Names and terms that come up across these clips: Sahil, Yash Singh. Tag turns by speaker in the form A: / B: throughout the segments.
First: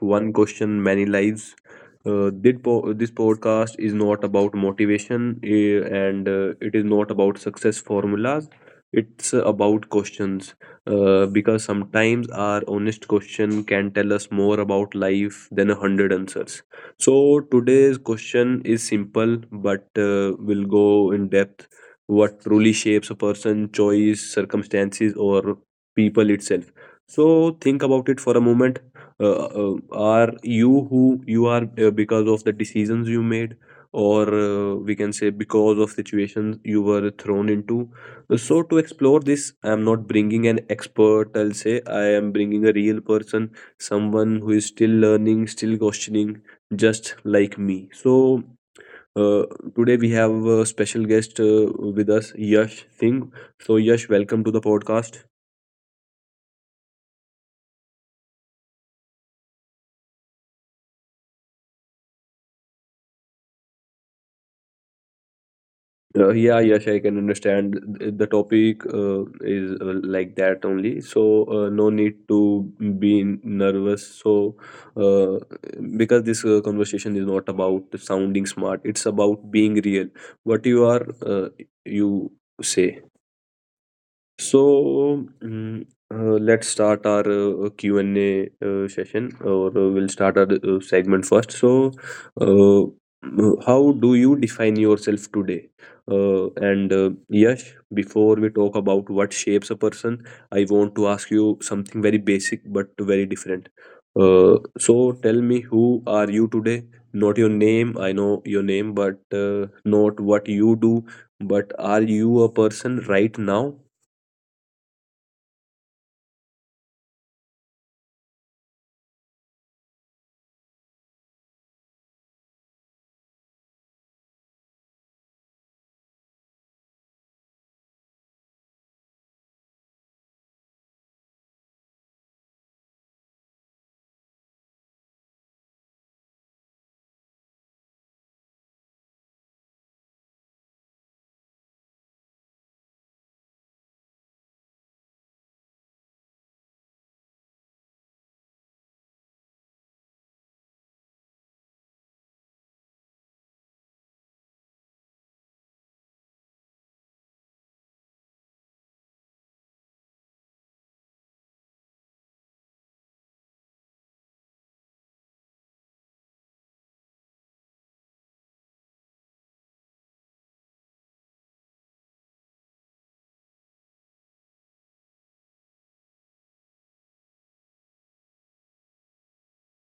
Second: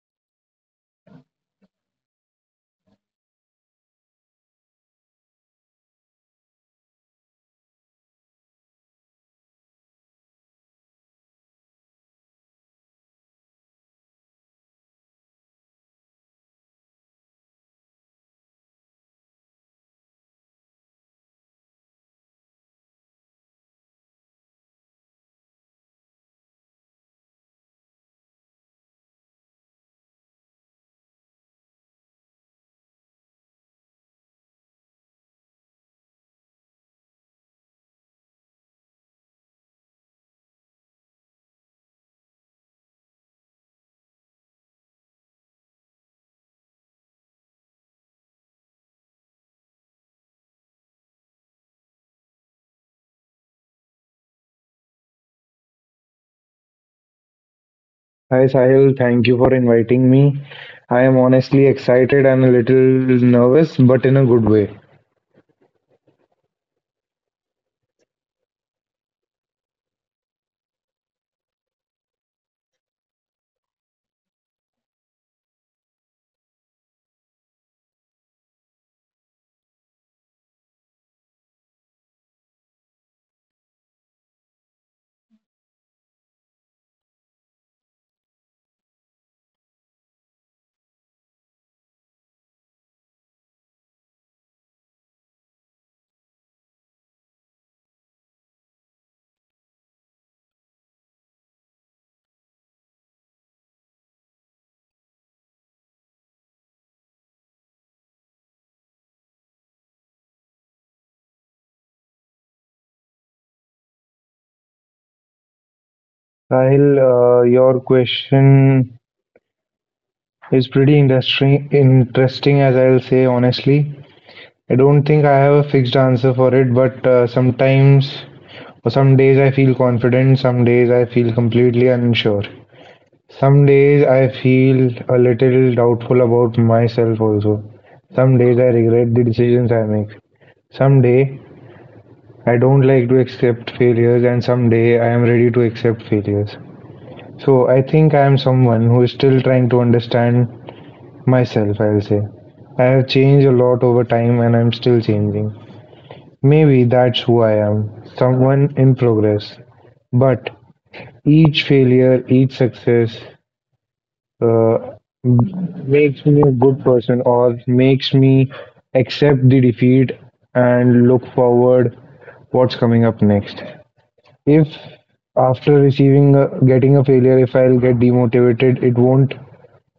A: One question, many lives. This podcast is not about motivation and it is not about success formulas. It's about questions, because sometimes our honest question can tell us more about life than a hundred answers. So today's question is simple, but will go in depth. What truly shapes a person? Choice, circumstances, or people itself? So think about it for a moment. Are you who you are because of the decisions you made, or we can say because of situations you were thrown into? So to explore this, I am not bringing an expert, I'll say I am bringing a real person, someone who is still learning, still questioning, just like me. So uh, today we have a special guest with us, Yash Singh. So Yash, welcome to the podcast.
B: Hi Sahil, thank you for inviting me. I am honestly excited and a little nervous, but in a good way.
A: Yeah, Yash, I can understand. The topic is like that only, so no need to be nervous. So, uh, because this conversation is not about sounding smart, it's about being real. What you are, you say. So, let's start our Q&A session, or we'll start our segment first. So, uh, how do you define yourself today? And Yash, before we talk about what shapes a person, I want to ask you something very basic but very different. So, tell me, who are you today? Not your name, I know your name, but not what you do, but are you a person right now?
B: Sahil, your question is pretty industry interesting, as I'll say honestly. I don't think I have a fixed answer for it, but sometimes or some days I feel confident, some days I feel completely unsure. Some days I feel a little doubtful about myself also. Some days I regret the decisions I make. Someday I don't like to accept failures, and someday I am ready to accept failures. So I think I am someone who is still trying to understand myself, I'll say. I have changed a lot over time and I'm still changing. Maybe that's who I am someone in progress. But each failure, each success uh, makes me a good person or makes me accept the defeat and look forward what's coming up next. If after receiving a, getting a failure if I'll get demotivated, it won't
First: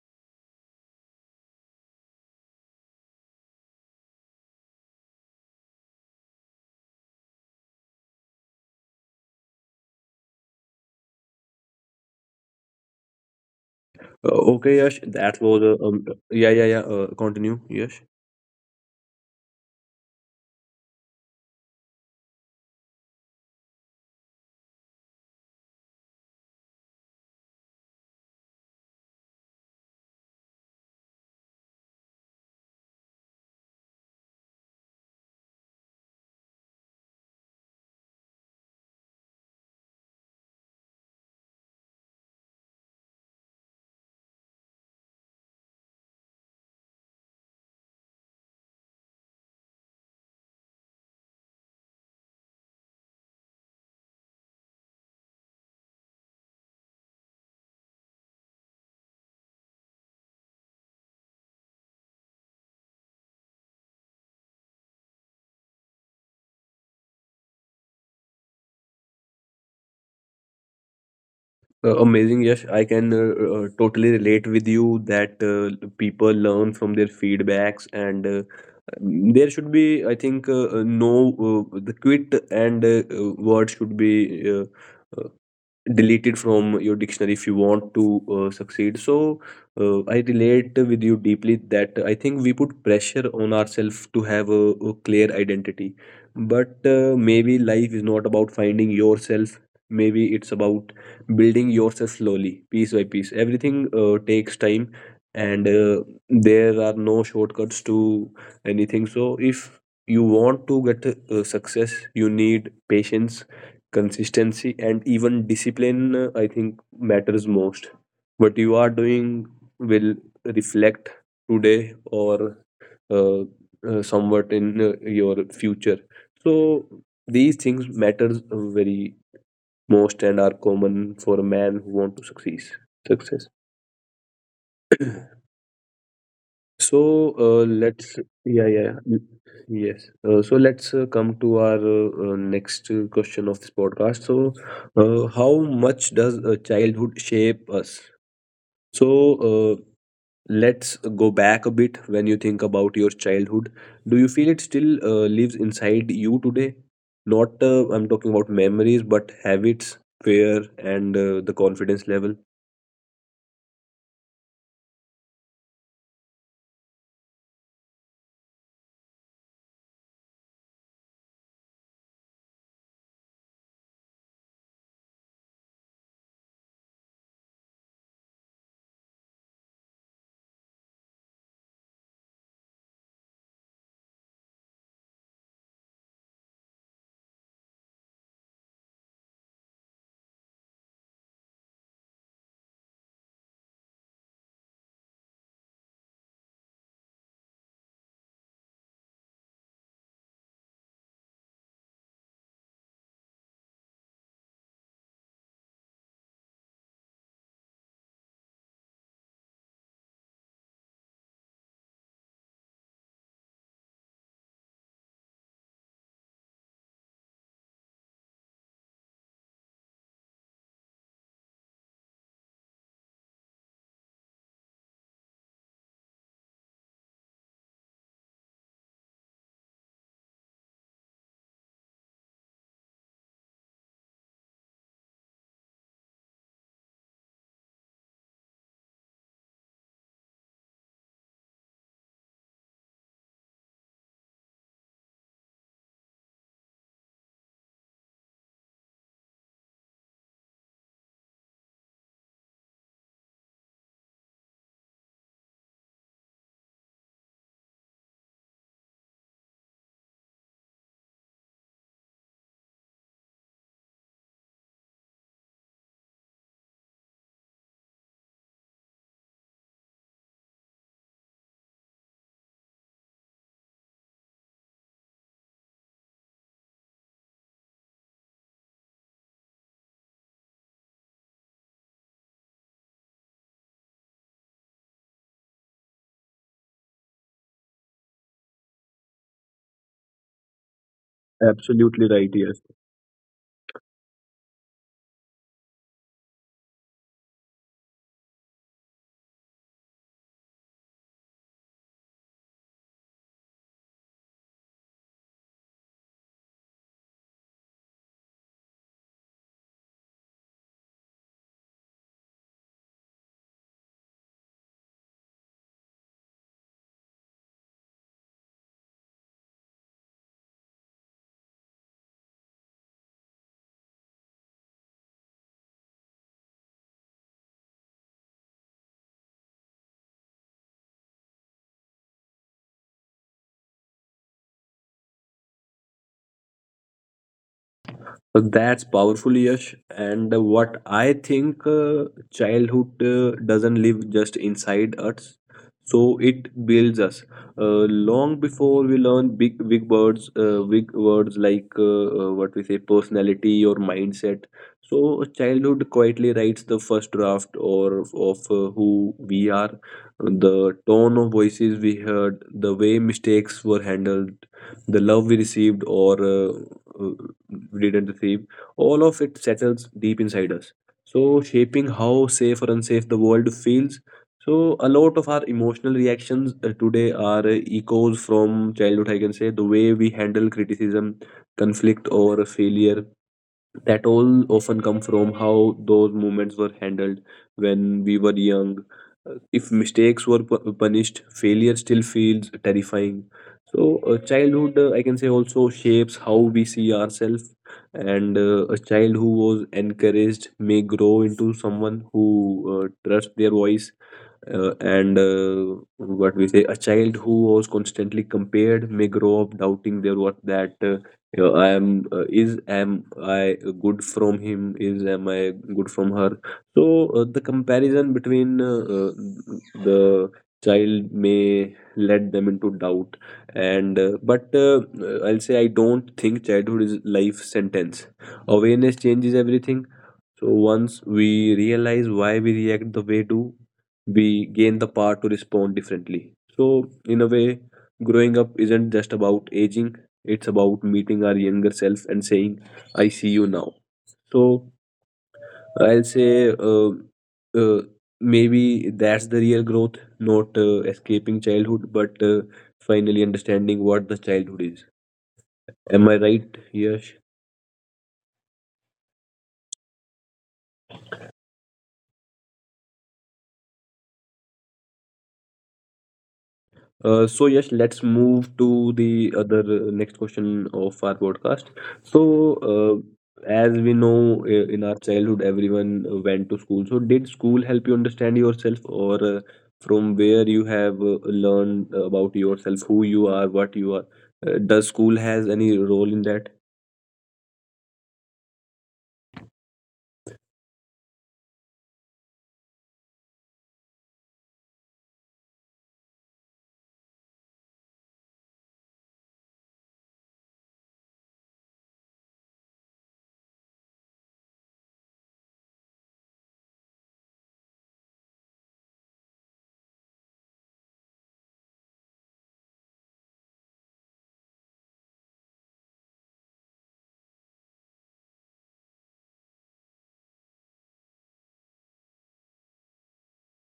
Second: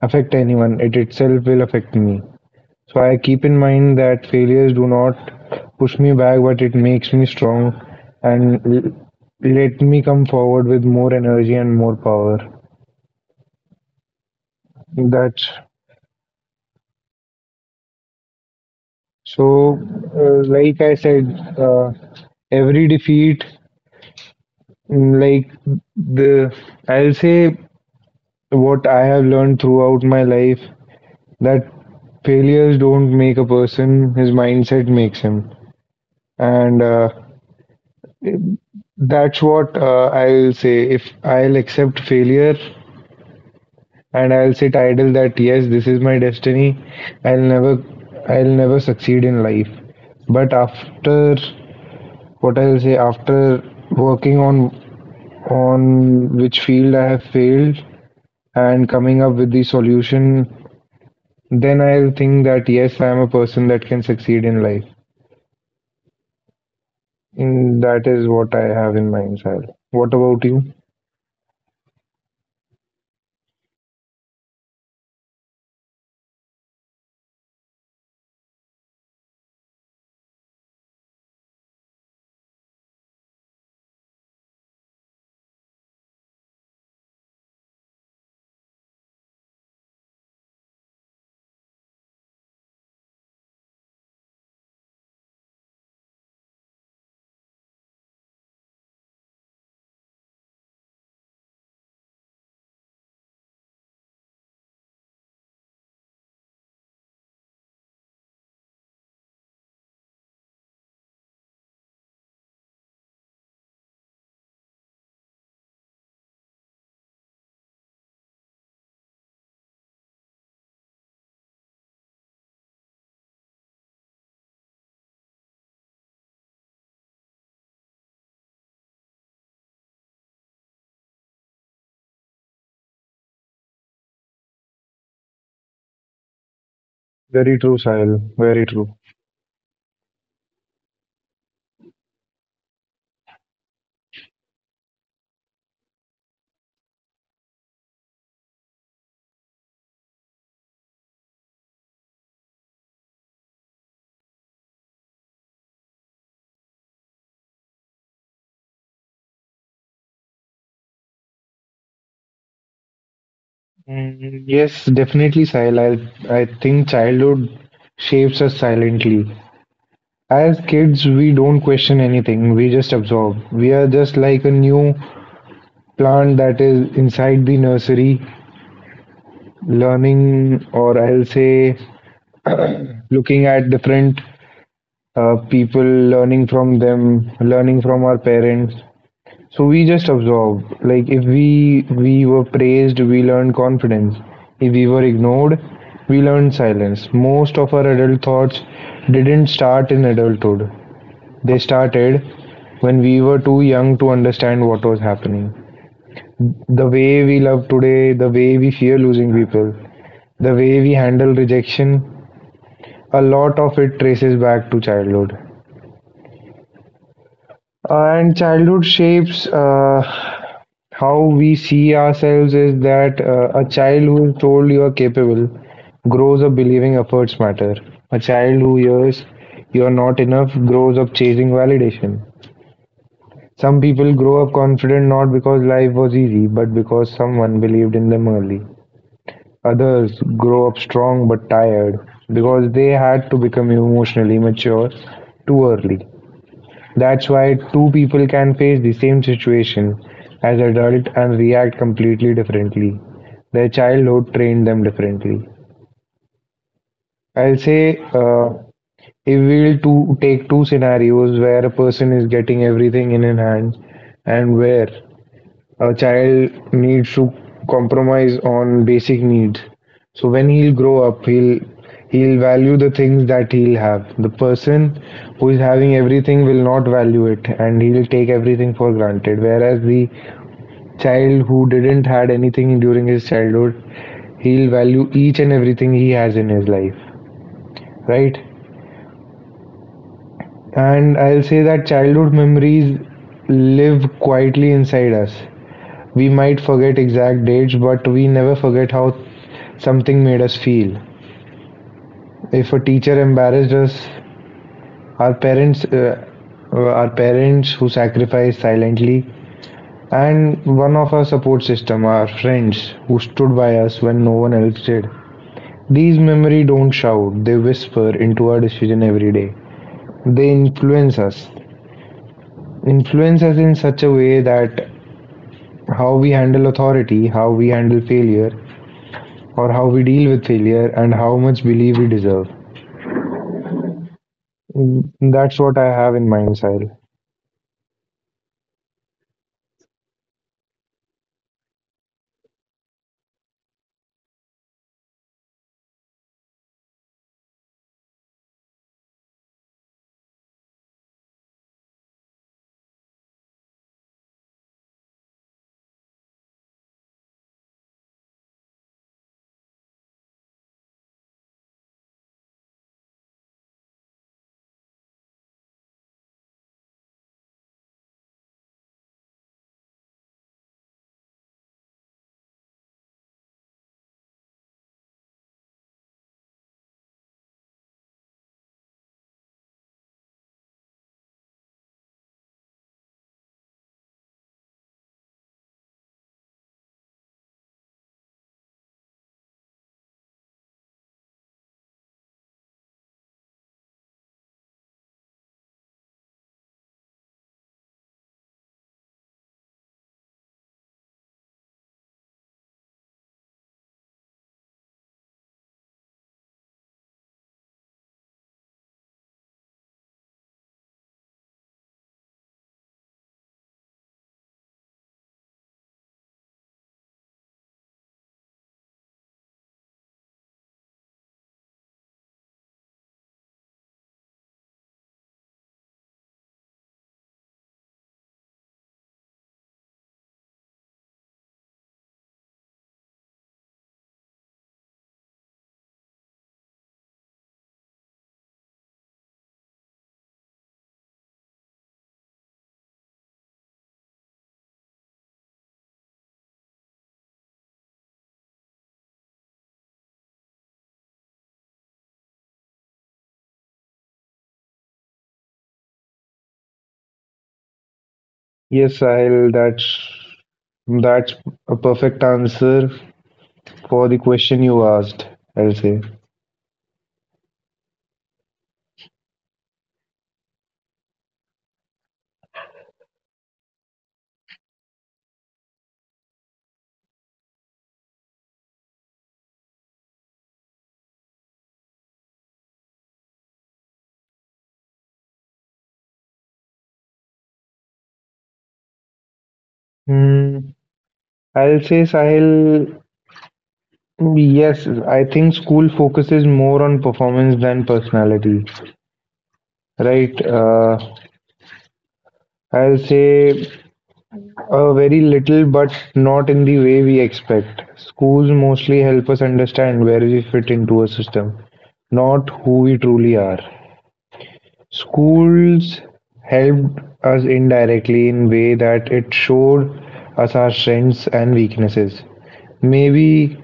B: affect anyone. It itself will affect me. So I keep in mind that failures do not push me back, but it makes me strong and let me come forward with more energy and more power.
A: Okay, Yash, that
B: That's
A: was a... yeah, yeah, yeah. Continue, Yash.
B: so. Like I said, uh, every defeat, mm, like the, I'll say what I have learned throughout my life that failures don't make a person, his mindset makes him. And that's what I'll say. If I'll accept failure and I'll sit idle that yes, this is my destiny, I'll never, I'll never succeed in life. But after what I'll say, after working on which field I have failed and coming up with the solution, then I'll think that yes, I am a person that can succeed in life. Mm, that is what I have in mind, Sahil. What about you?
A: Amazing, Yash. I can totally relate with you that people learn from their feedbacks, and there should be, I think, no the quit and word should be. Uh, Delete it from your dictionary if you want to succeed. So I relate with you deeply that I think we put pressure on ourselves to have a clear identity, but maybe life is not about finding yourself, maybe it's about building yourself slowly, piece by piece. Everything takes time, and there are no shortcuts to anything. So if you want to get success, you need patience, consistency, and even discipline. I think matters most. What you are doing will reflect today or uh, somewhat in your future. So these things matters very most and are common for a man who want to succeed success. So
B: Very true, Sahil.
A: let's,
B: Very
A: yeah, yeah,
B: true.
A: yeah. Yes. So let's come to our next question of this podcast. So how much does childhood shape us? So uh, let's go back a bit. When you think about your childhood, do you feel it still lives inside you today? Not I'm talking about memories, but habits, fear, and the confidence level.
B: Mm, yes, definitely, Sahil. I think childhood shapes us silently. As kids, we don't question anything, we just absorb. We are just like a new plant that is inside the nursery, learning, or I'll say, looking at different people, learning from them, learning from our parents. So we just absorb. Like if we were praised, we learned confidence. If we were ignored, we learned silence. Most of our adult thoughts didn't start in adulthood. They started when we were too young to understand what was happening. The way we love today, the way we fear losing people, the way we handle rejection, a lot of it traces back to childhood. And childhood shapes how we see ourselves is that a child who is told you are capable grows up believing efforts matter. A child who hears you are not enough grows up chasing validation. Some people grow up confident not because life was easy, but because someone believed in them early. Others grow up strong but tired because they had to become emotionally mature too early. That's why two people can face the same situation as adult and react completely differently. Their childhood trained them differently. I'll say if we'll to take two scenarios where a person is getting everything in his hand and where a child needs to compromise on basic needs. So when he'll grow up, he'll value the things that he'll have. The person who is having everything will not value it, and he'll take everything for granted. Whereas the child who didn't had anything during his childhood, he'll value each and everything he has in his life, right? And I'll say that
A: Absolutely
B: childhood
A: right. Yes.
B: memories live quietly inside us. We might forget exact dates, but we never forget how something made us feel. If a teacher embarrassed us, our parents, uh, our parents who sacrificed silently, and one of our support system, our friends who stood by us when no one else did. These memories don't shout; they whisper into our decision every day. They influence us, influence us in such a way that how we handle authority, how we handle failure, or how we deal with failure and how much belief we deserve. Mm, that's what I have in mind, Sahil.
A: So, that's powerful, Yash. And what I think, childhood doesn't live just inside us, so it builds us. Uh, Long before we learn big, big words like what we say, personality or mindset. So childhood quietly writes the first draft or of who we are, the tone of voices we heard, the way mistakes were handled, the love we received, or uh, we didn't receive, all of it settles deep inside us. So, shaping how safe or unsafe the world feels. So, a lot of our emotional reactions today are echoes from childhood, I can say. The way we handle criticism, conflict, or failure, that all often come from how those moments were handled when we were young. If mistakes were punished, failure still feels terrifying. So, childhood, I can say, also shapes how we see ourselves. And a child who was encouraged may grow into someone who trusts their voice, and what we say, a child who was constantly compared may grow up doubting their worth. That you know, I am is am I good from him? Is am I good from her? So the comparison between the child may let them into doubt. And uh, but uh, I'll say I don't think childhood is life sentence. Awareness changes everything. So once we realize why we react the way do, we gain the power to respond differently. So in a way, growing up isn't just about aging; it's about meeting our younger self and saying, "I see you now." So I'll say, uh, uh, maybe that's the real growth, not escaping childhood, but finally understanding what the childhood is. Am I right, Yash?
B: Yes, Sahil, that's a perfect answer for the question you asked, I'll say.
A: So yes, let's move to the other next question of our podcast. So, uh, as we know, in our childhood, everyone went to school. So, did school help you understand yourself, or from where you have learned about yourself, who you are, what you are? Does school has any role in that?
B: Hmm, I'll say, Sahil, yes, I think school focuses more on performance than personality, right? I'll say Very little, but not in the way we expect. Schools mostly help us understand where we fit into a system, not who we truly are. Schools helped us indirectly in way that it showed us our strengths and weaknesses. Maybe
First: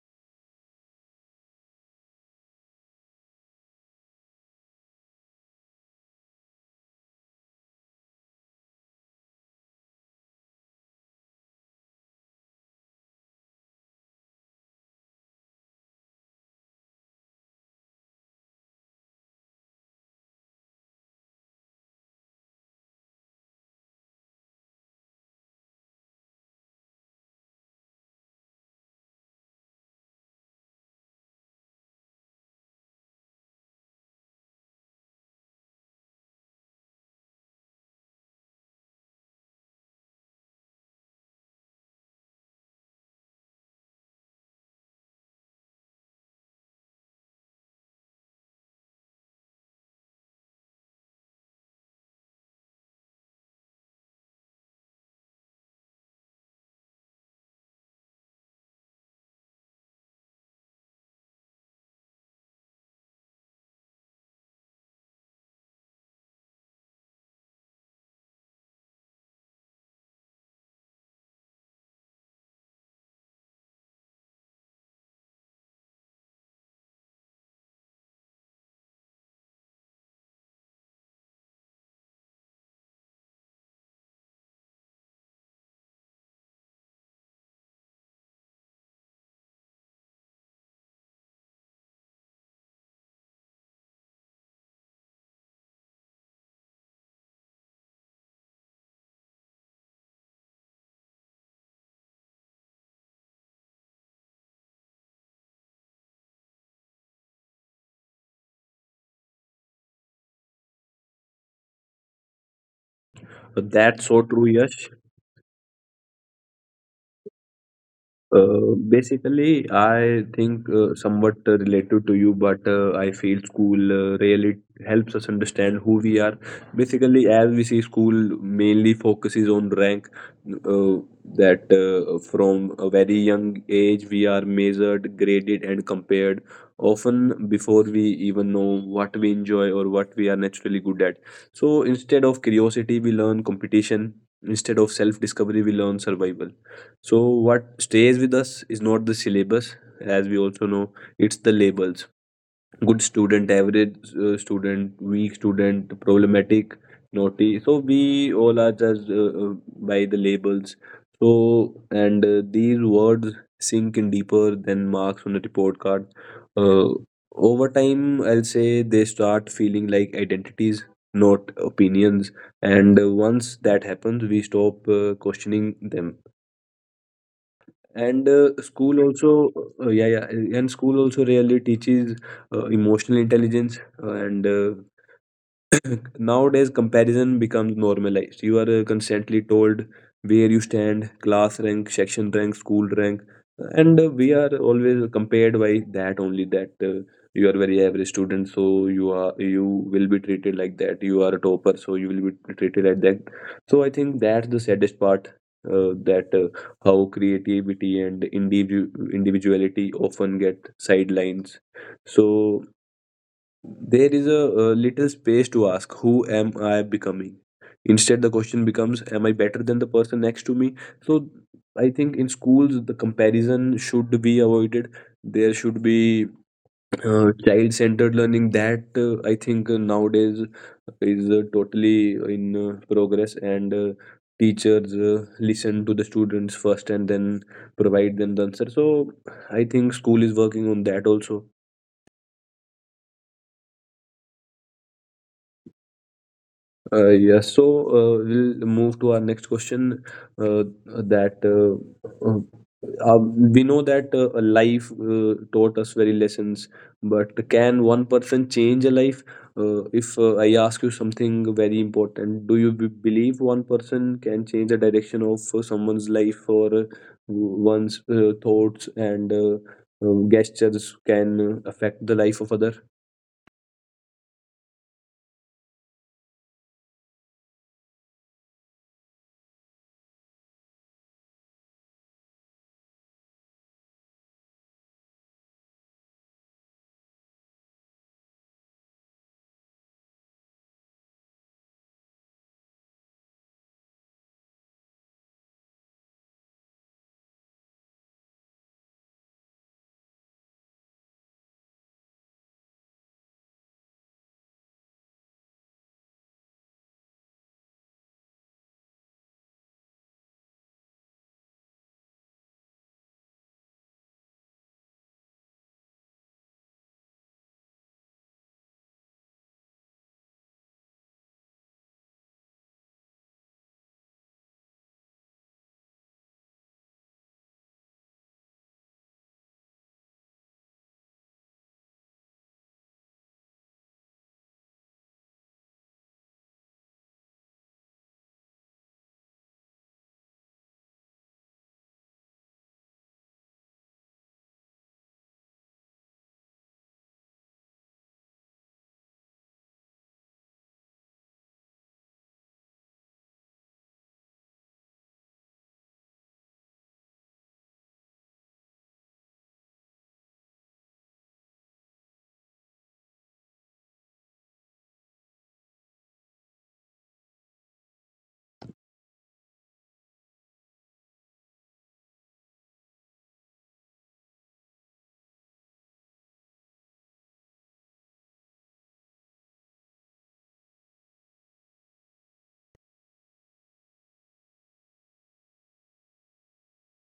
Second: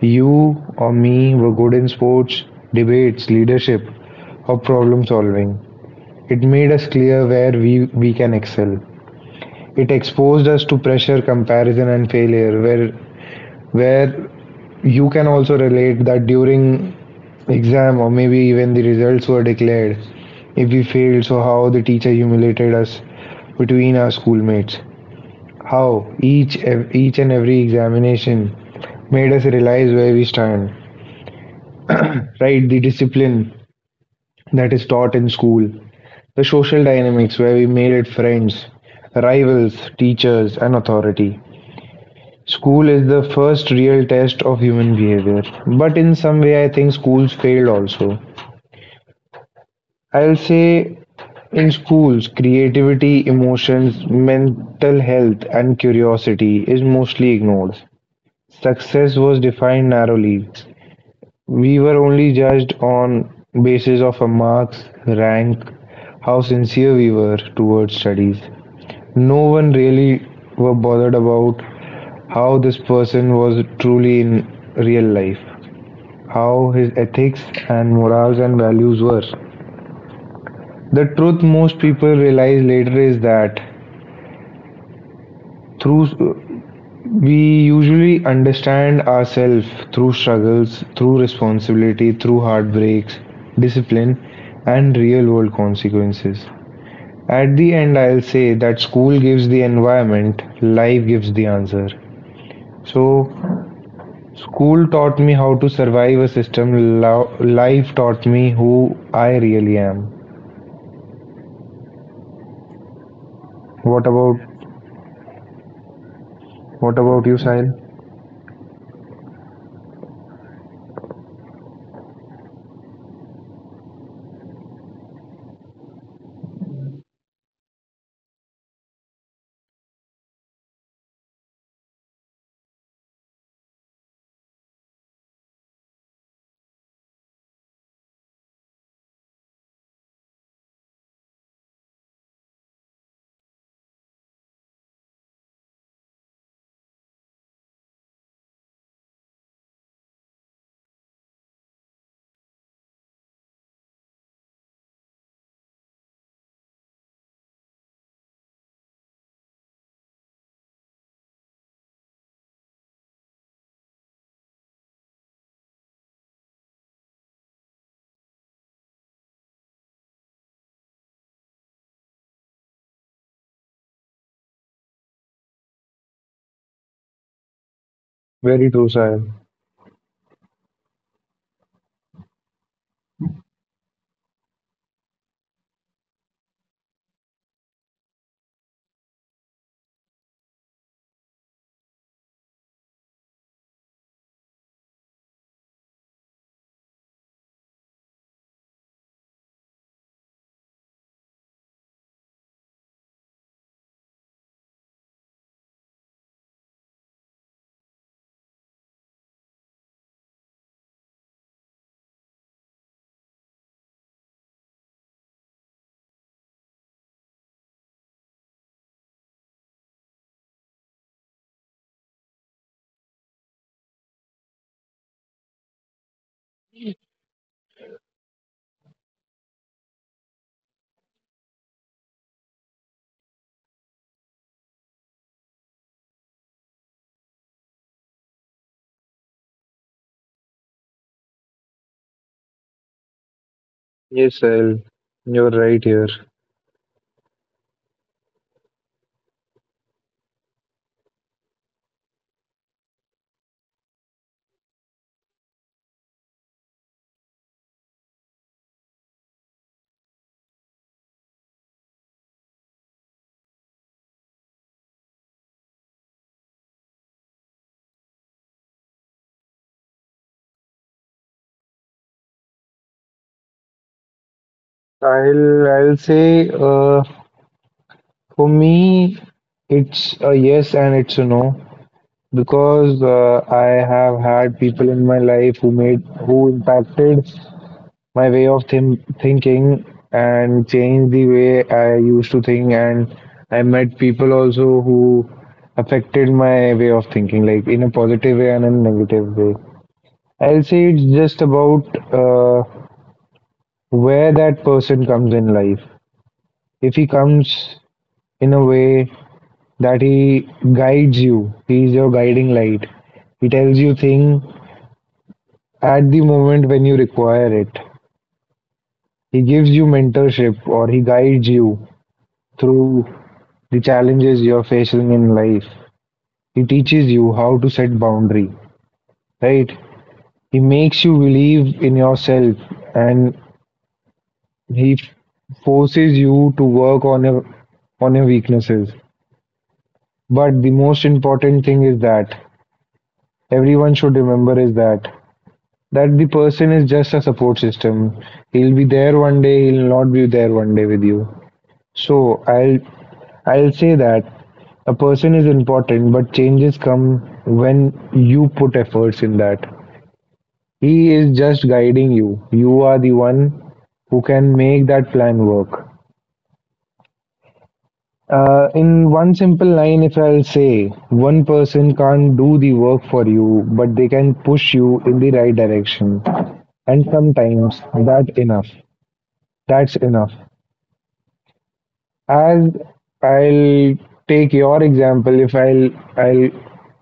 B: you or me were good in sports, debates, leadership, or problem solving. It made us clear where we can excel. It exposed us to pressure, comparison, and failure, where you can also relate that during exam or maybe even the results were declared. If we failed, so how the teacher humiliated us between our schoolmates. How each each and every examination made us realize where we stand. Right, the discipline that is taught in school, the social dynamics where we made it friends, rivals, teachers, and authority. School is the first real test of human behavior. But in some way, I think schools failed also. I'll say in schools, creativity, emotions, mental health, and curiosity is mostly ignored. Success was defined narrowly. We were only judged on basis of our marks, rank, how sincere we were towards studies. No one really were bothered about how this person was truly in real life. How his ethics and morals and values were. The truth most people realize later is that through we usually understand ourselves through struggles, through responsibility, through heartbreaks, discipline, and real world consequences. At the end, I'll say that school gives the environment, life gives the answer. So, school taught me how to survive a system, life taught me who I really am. What
A: That's so
B: about
A: true, Yash.
B: What about you, Sahil?
A: Basically, I think, somewhat related to you, but I feel school really helps us understand who we are. Basically, as we see, school mainly focuses on rank. Uh, that from a very young age, we are measured, graded, and compared. Often before we even know what we enjoy or what we are naturally good at. So instead of curiosity, we learn competition. Instead of self discovery, we learn survival. So, what stays with us is not the syllabus, as we also know, it's the labels: good student, average student, weak student, problematic, naughty. So, we all are judged by the labels. So, and these words sink in deeper than marks on a report card. Uh, Over time, I'll say they start feeling like identities, not opinions. And once that happens, we stop questioning them, and
B: Very true,
A: school
B: Sahil.
A: also, yeah, yeah, and school also really teaches emotional intelligence and nowadays comparison becomes normalized. You are constantly told where you stand: class rank, section rank, school rank, and we are always compared by that only. That you are very average student, so you are, you will be treated like that. You are a topper, so you will be treated like that. So I think that's the saddest part. That how creativity and individuality often get sidelines. So there is a, uh, little space to ask, who am I becoming? Instead, the question becomes, am I better than the person next to me? So, I think in schools, the comparison should be avoided. There should be child centered learning that I think nowadays is totally in progress, and teachers listen to the students first and then provide them the answer. So, I think school is working on that also.
B: Yes, Sahil, you're right here.
A: Yes, so we'll move to our next question. Uh, that uh, we know that a life taught us very lessons, but can one person change a life? If I ask you something very important, do you believe one person can change the direction of someone's life, or one's thoughts and gestures can affect the life of other?
B: I'll say for me it's a yes and it's a no because I have had people in my life who impacted my way of thinking and changed the way I used to think and I met people also who affected my way of thinking like in a positive way and in a negative way I'll say it's just about uh, where that person comes in life. If he comes in a way that he guides you, he is your guiding light. He tells you things at the moment when you require it. He gives you mentorship or he guides you through the challenges you're facing in life. He teaches you how to set boundary, right? He makes you believe in yourself and he forces you to work on your weaknesses. But the most important thing is that everyone should remember is that that the person is just a support system. He'll be there one day, he'll not be there one day with you. So I'll say that a person is important, but changes come when you put efforts in that. He is just guiding you. You are the one who can make that plan work. In one simple line, if I'll say, one person can't do the work for you, but they can push you in the right direction. And sometimes that enough. That's enough. As I'll take your example, if I'll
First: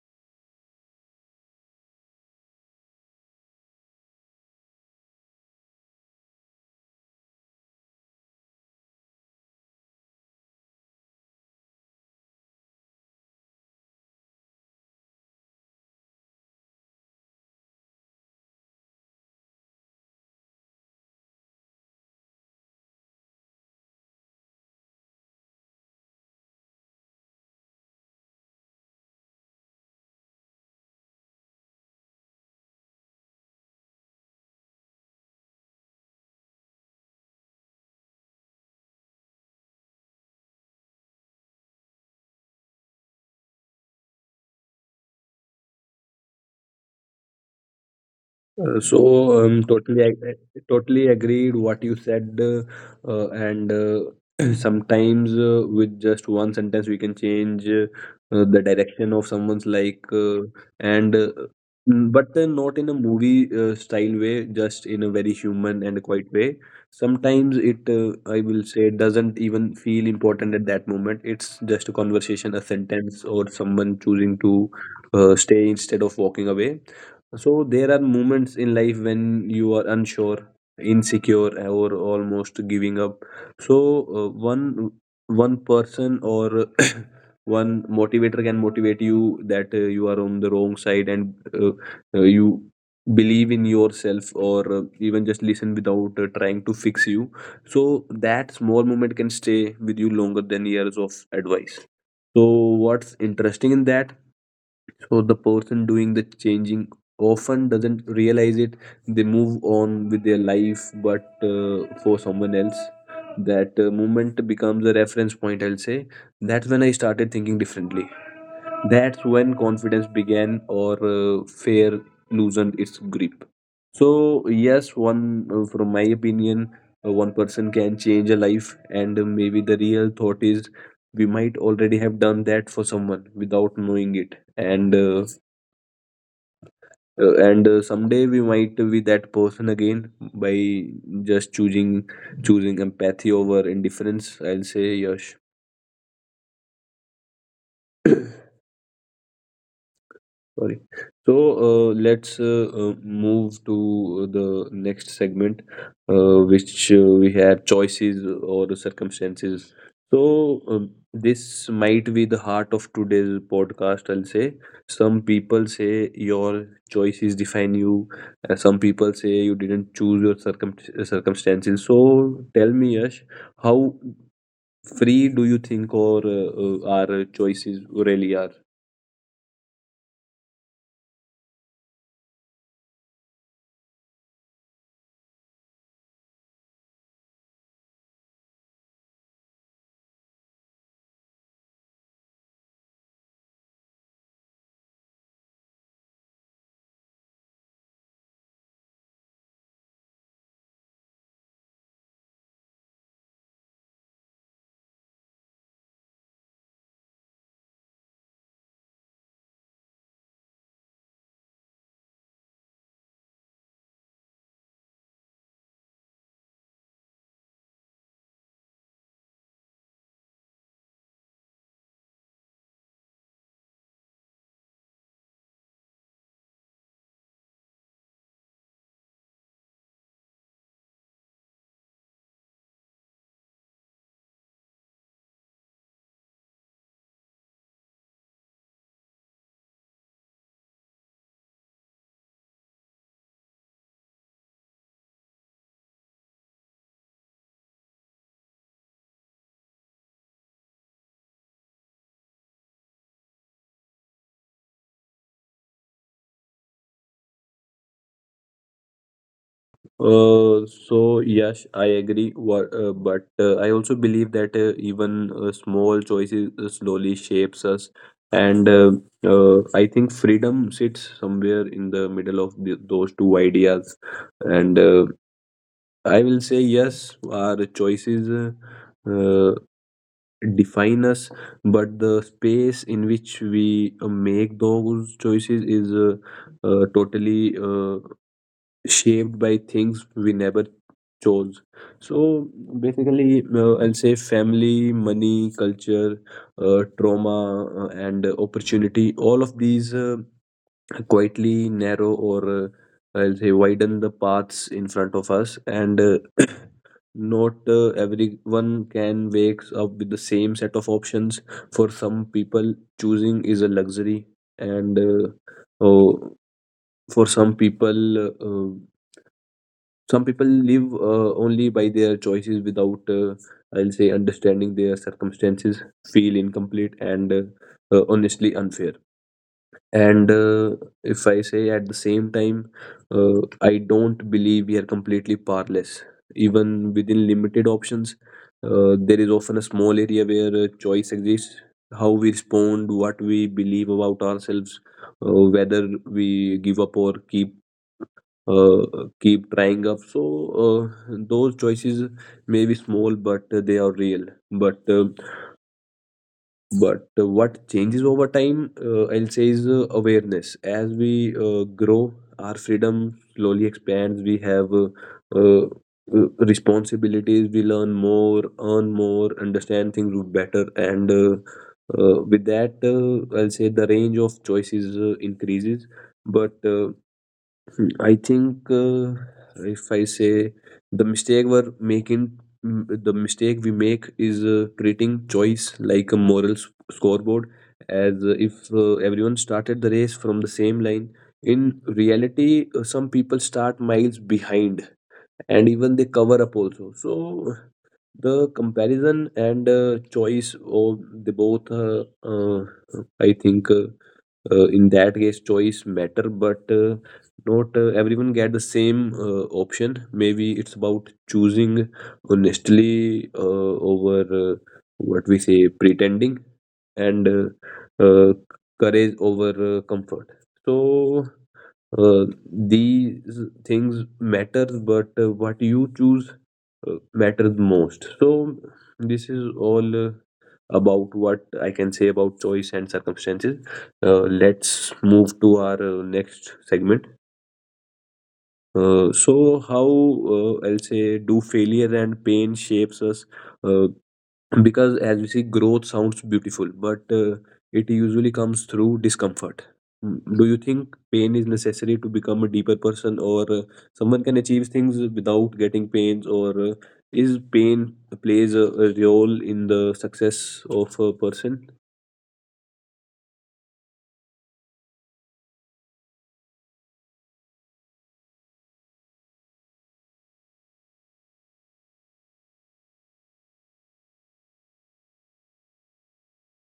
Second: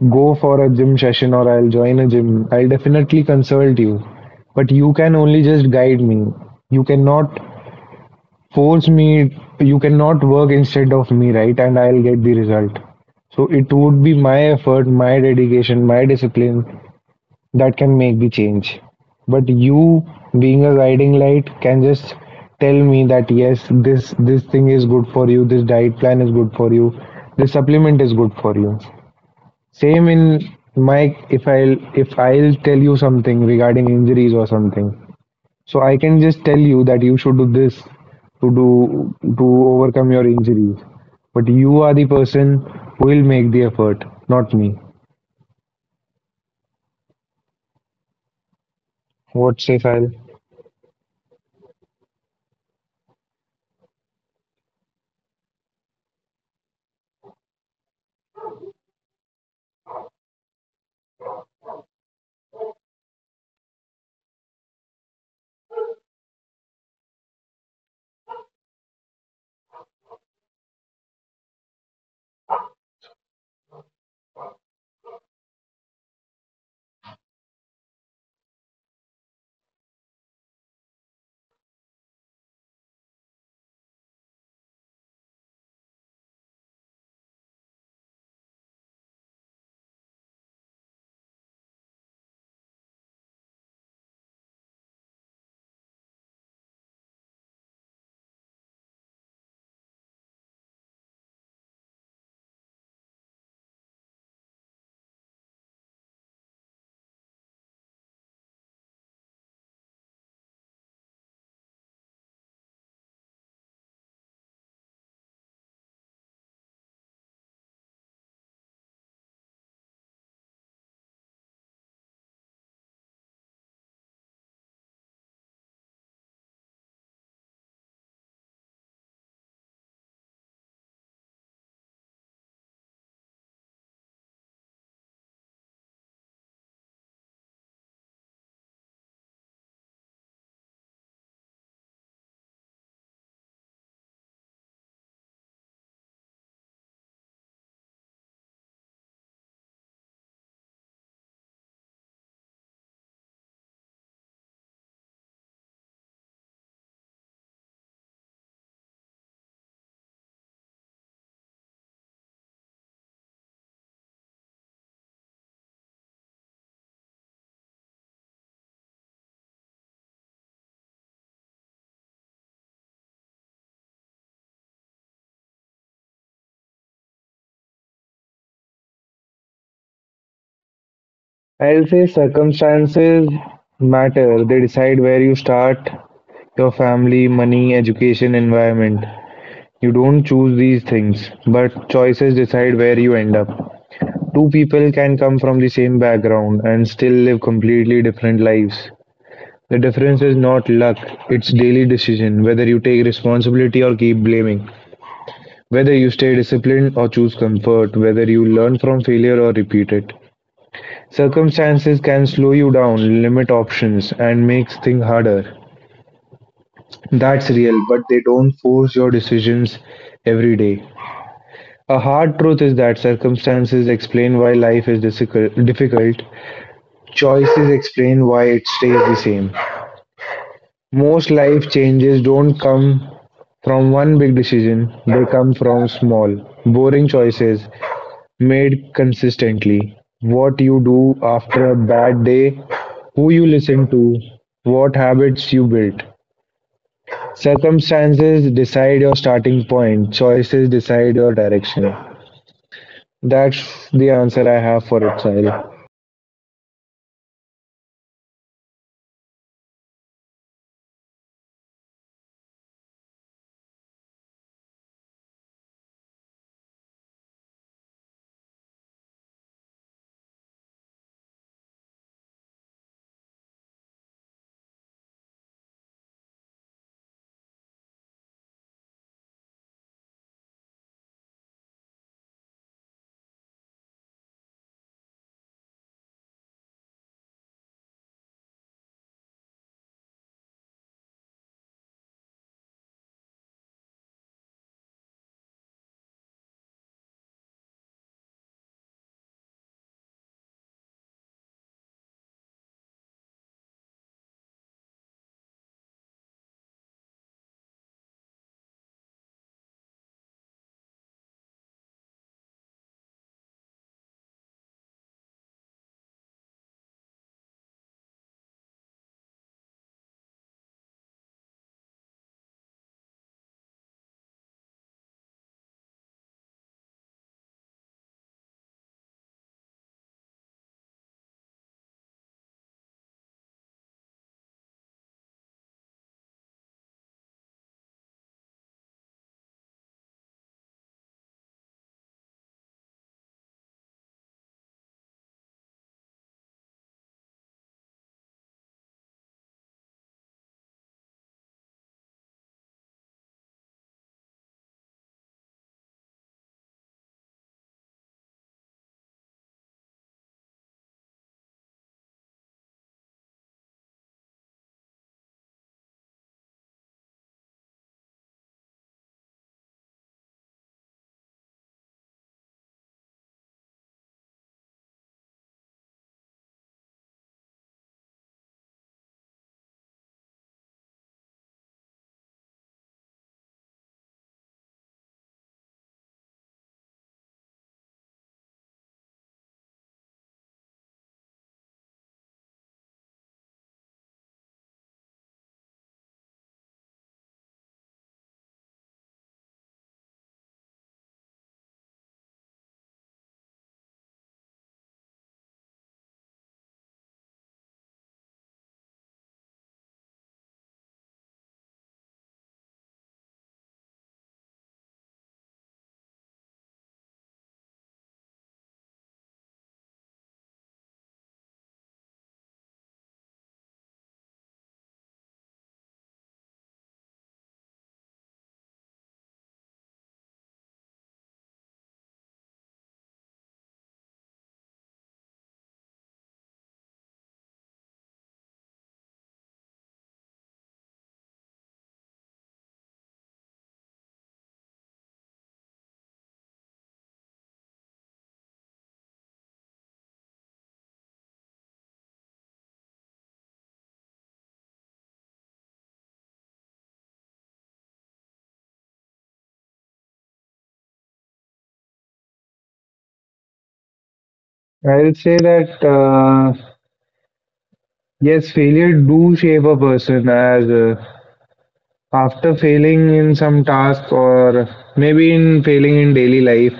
B: go for a gym session or I'll join a gym, I'll definitely consult you. But you can only just guide me. You cannot force me you cannot work instead of me right and I'll get the result so it would be my effort my dedication my discipline that can make the change but you being a guiding light can just tell me that yes this thing is good for you this diet plan is good for you this supplement is good for you same in my if i'll if I'll tell you something regarding injuries or something so I can just tell you that you should do this to overcome your injuries. But you are the person who will make the effort, not me.
A: Uh, so
B: What
A: um,
B: say
A: totally
B: Sahil?
A: ag- Totally agreed what you said, and sometimes with just one sentence we can change the direction of someone's like, and uh, but not in a movie style way, just in a very human and quiet way. Sometimes it, I will say, doesn't even feel important at that moment. It's just a conversation, a sentence, or someone choosing to stay instead of walking away. So there are moments in life when you are unsure, insecure, or almost giving up. So uh, one one person or one motivator can motivate you that you are on the wrong side and you believe in yourself, or even just listen without trying to fix you. So that small moment can stay with you longer than years of advice. So what's interesting in that, so the person doing the changing often doesn't realize it. They move on with their life, but for someone else that moment becomes a reference point, I'll say. That's when I started thinking differently, that's when confidence began or fear loosened its grip. So yes, one from my opinion, one person can change a life, and maybe the real thought is we might already have done that for someone without knowing it, and someday we might be that person again by just choosing choosing empathy over indifference, I'll say, Yash. Sorry. So let's move to the next segment, which we have choices or circumstances. This might be the heart of today's podcast, I'll say. Some people say your choices define you, and some people say you didn't choose your circumstances. So tell me, Yash, how free do you think, or our choices really are?
B: I'll say circumstances matter. They decide where you start, your family, money, education, environment. You don't choose these things, but choices decide where you end up. Two people can come from the same background and still live completely different lives. The difference is not luck, it's daily decision, whether you take responsibility or keep blaming, whether you stay disciplined or choose comfort, whether you learn from failure or repeat it. Circumstances can slow you down, limit options, and make things harder. That's real, but they don't force your decisions every day. A hard truth is that circumstances explain why life is difficult. Choices explain why it stays the same. Most life changes don't come from one big decision, they come from small, boring choices made consistently. What you do after a bad day, who you listen to, what habits you build. Circumstances decide your starting point, choices decide your direction. That's the answer I have for it, Sahil.
A: So yes, I agree. But I also believe that even small choices slowly shapes us, and I think freedom sits somewhere in the middle of those two ideas. And I will say yes, our choices define us, but the space in which we make those choices is totally shaped by things we never chose. So basically, I'll say family, money, culture, trauma, and opportunity. All of these quietly narrow or I'll say widen the paths in front of us. And not everyone can wake up with the same set of options. For some people, choosing is a luxury, and oh, for some people. Uh, some people live only by their choices without I'll say understanding their circumstances feel incomplete and honestly unfair, and if I say at the same time, uh, I don't believe we are completely powerless, even within limited options. There is often a small area where choice exists: how we respond, what we believe about ourselves, whether we give up or uh, keep trying up. So those choices may be small, but they are real. But uh, but what changes over time, I'll say, is awareness. As we grow, our freedom slowly expands. We have uh, responsibilities. We learn more, earn more, understand things better, and with that, I'll say the range of choices increases. But uh, I think if I say the mistake we make is treating choice like a moral scoreboard, as if everyone started the race from the same line. In reality, some people start miles behind, and even they cover up also. So the comparison and choice, oh, they both, I think, in that case choice matter, but not everyone get the same option. Maybe it's about choosing honestly over what we say pretending, and courage over comfort. So uh, these things matters, but what you choose matters most. So this is all about what I can say about choice and circumstances. Let's move to our next segment. So how I'll say do failure and pain shapes us, uh, because as we see, growth sounds beautiful, but it usually comes through discomfort. Mm, do you think pain is necessary to become a deeper person, or someone can achieve things without getting pains, or is pain plays a role in the success of a person?
B: I'll say that yes, failure do shape a person as after failing in some task or maybe in failing in daily life,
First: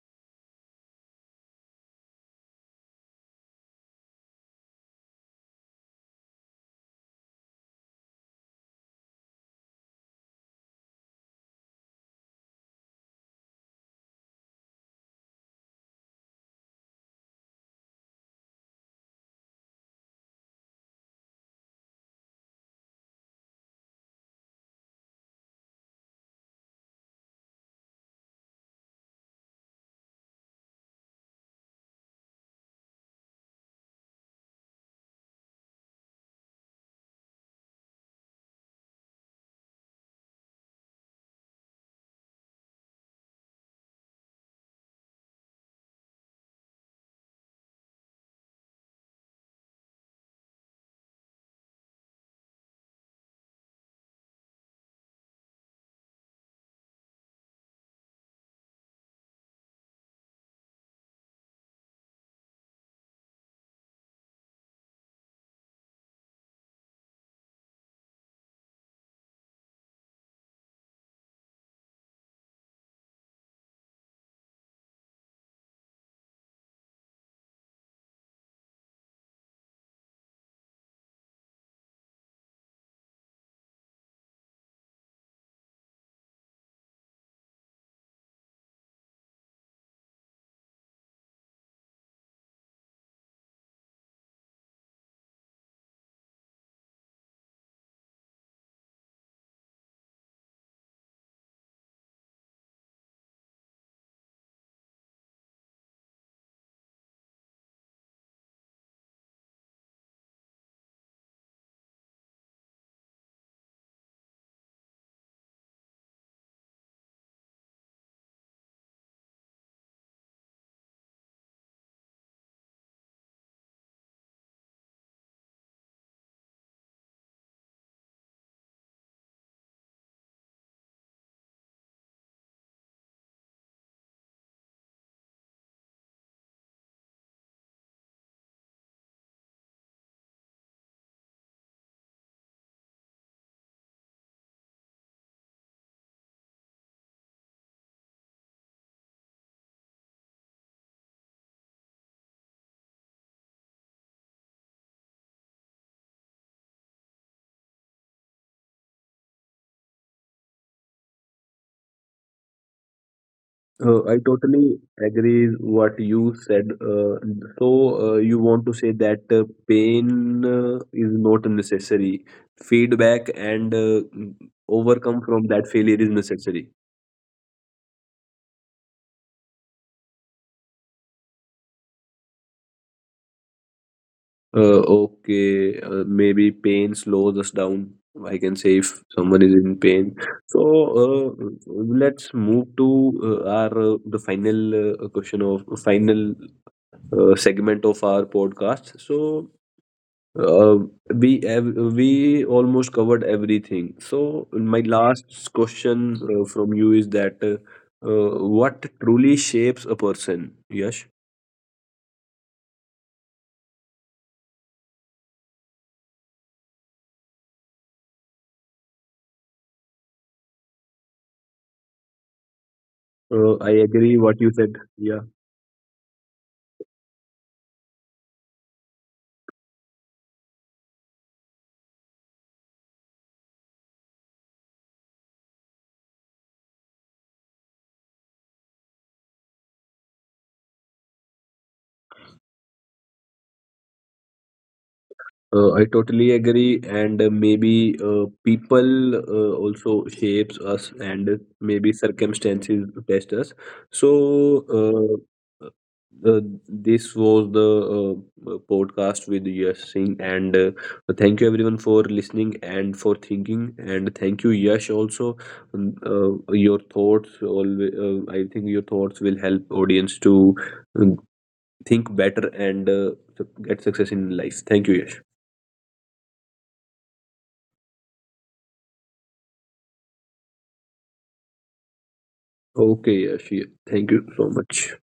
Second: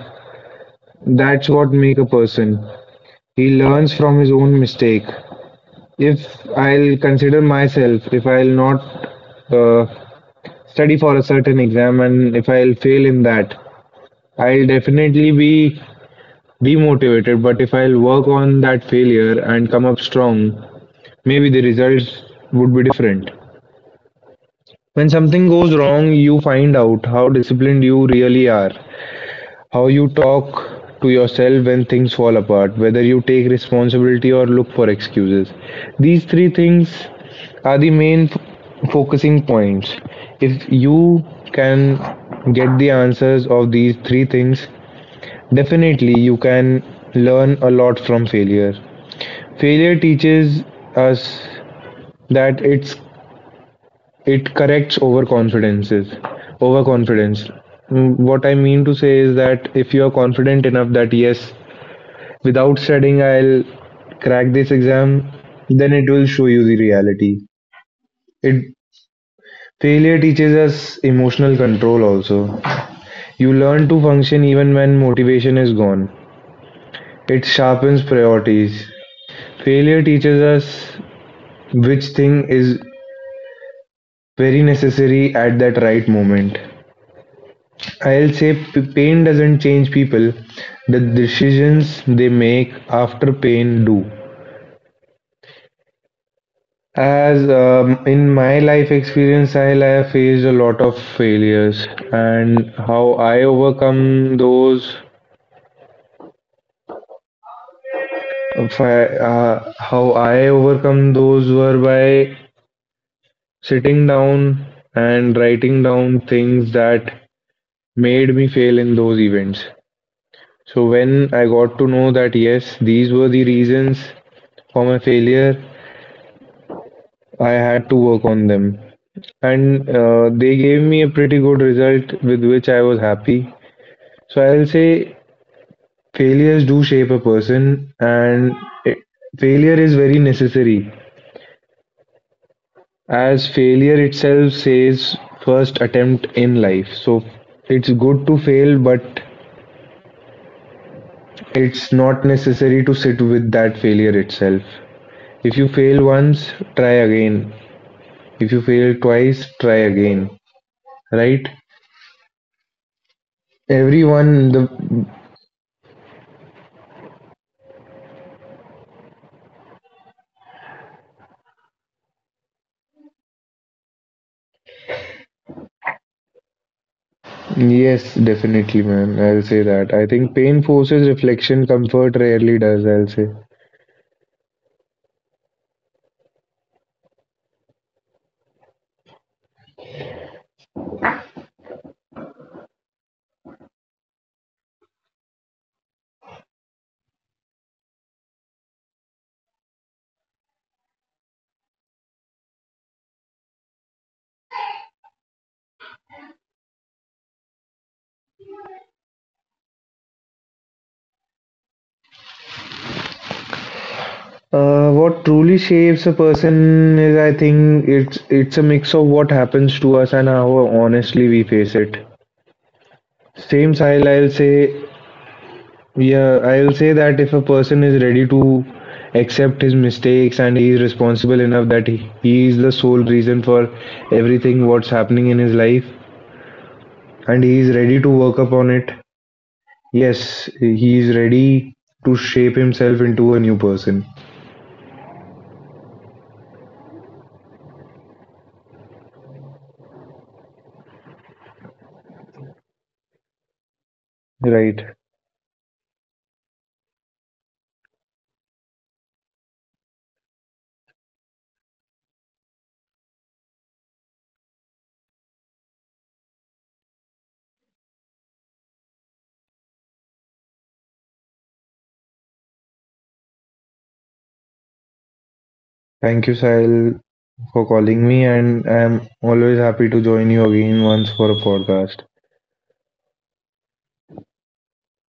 B: that's what make a person. He learns from his own mistake. If I'll consider myself, if I'll not uh, study for a certain exam and if I'll fail in that, I'll definitely be demotivated. But if I'll work on that failure and come up strong, maybe the results would be different. When something goes wrong, you find out how disciplined you really are. How you talk to yourself when things fall apart, whether you take responsibility or look for excuses. These three things are the main focusing points. If you can get the answers of these three things, definitely you can learn a lot from failure. Failure teaches us that it corrects overconfidence. Mm, what I mean to say is that if you are confident enough that yes without studying I'll crack this exam, then it will show you the reality. It Failure teaches us emotional control also. You learn to function even when motivation is gone. It sharpens priorities. Failure teaches us which thing is very necessary at that right moment. I'll say pain doesn't change people. The decisions they make after pain do. As in my life experience, I have faced a lot of failures, and how I overcome those, if I- how I overcome those were by sitting down and writing down things that made me fail in those events. So when I got to know that yes, these were the reasons for my failure, I had to work on them, and they gave me a pretty good result with which I was happy. So I'll say failures do shape a person, and it- failure is very necessary, as failure itself says first attempt in life. So it's good to fail, but it's not necessary to sit with that failure itself. If you fail once, try again. If you fail twice, try again. Right?
A: I
B: Everyone, the
A: totally agree what you said. So you want to say that pain is not necessary. Feedback and overcome from that failure is necessary.
B: yes, definitely, man. I'll say that. I think pain forces reflection, comfort rarely does. I'll say.
A: Okay, maybe pain slows us down. I can say if someone is in pain. So let's move to our the final question of final segment of our podcast. Uh, we we almost covered everything. So my last question from you is that what truly shapes a person? Yes,
B: What truly shapes a person is, I think, it's a mix of what happens to us and how honestly we face it.
A: I
B: Same style,
A: agree
B: I'll
A: what
B: say,
A: you said. Yeah.
B: yeah, I'll say that if a person is ready to accept his mistakes and he is responsible enough that he is the sole reason for everything what's happening in his life and he is ready to work upon it, yes, he is ready to shape himself into a new person.
A: I totally agree, and maybe people also shapes us, and maybe circumstances test us. So
B: Right.
A: uh, this was the podcast with Yash Singh, and thank you everyone for listening and for thinking, and thank you Yash also. Um, Uh, your thoughts, always, I think your thoughts will help audience to um, think better and get success in life. Thank you, Yash.
B: Thank you, Sahil, for calling me, and I'm always happy to join you again once for a podcast.
A: Okay, Ashi, thank you so much.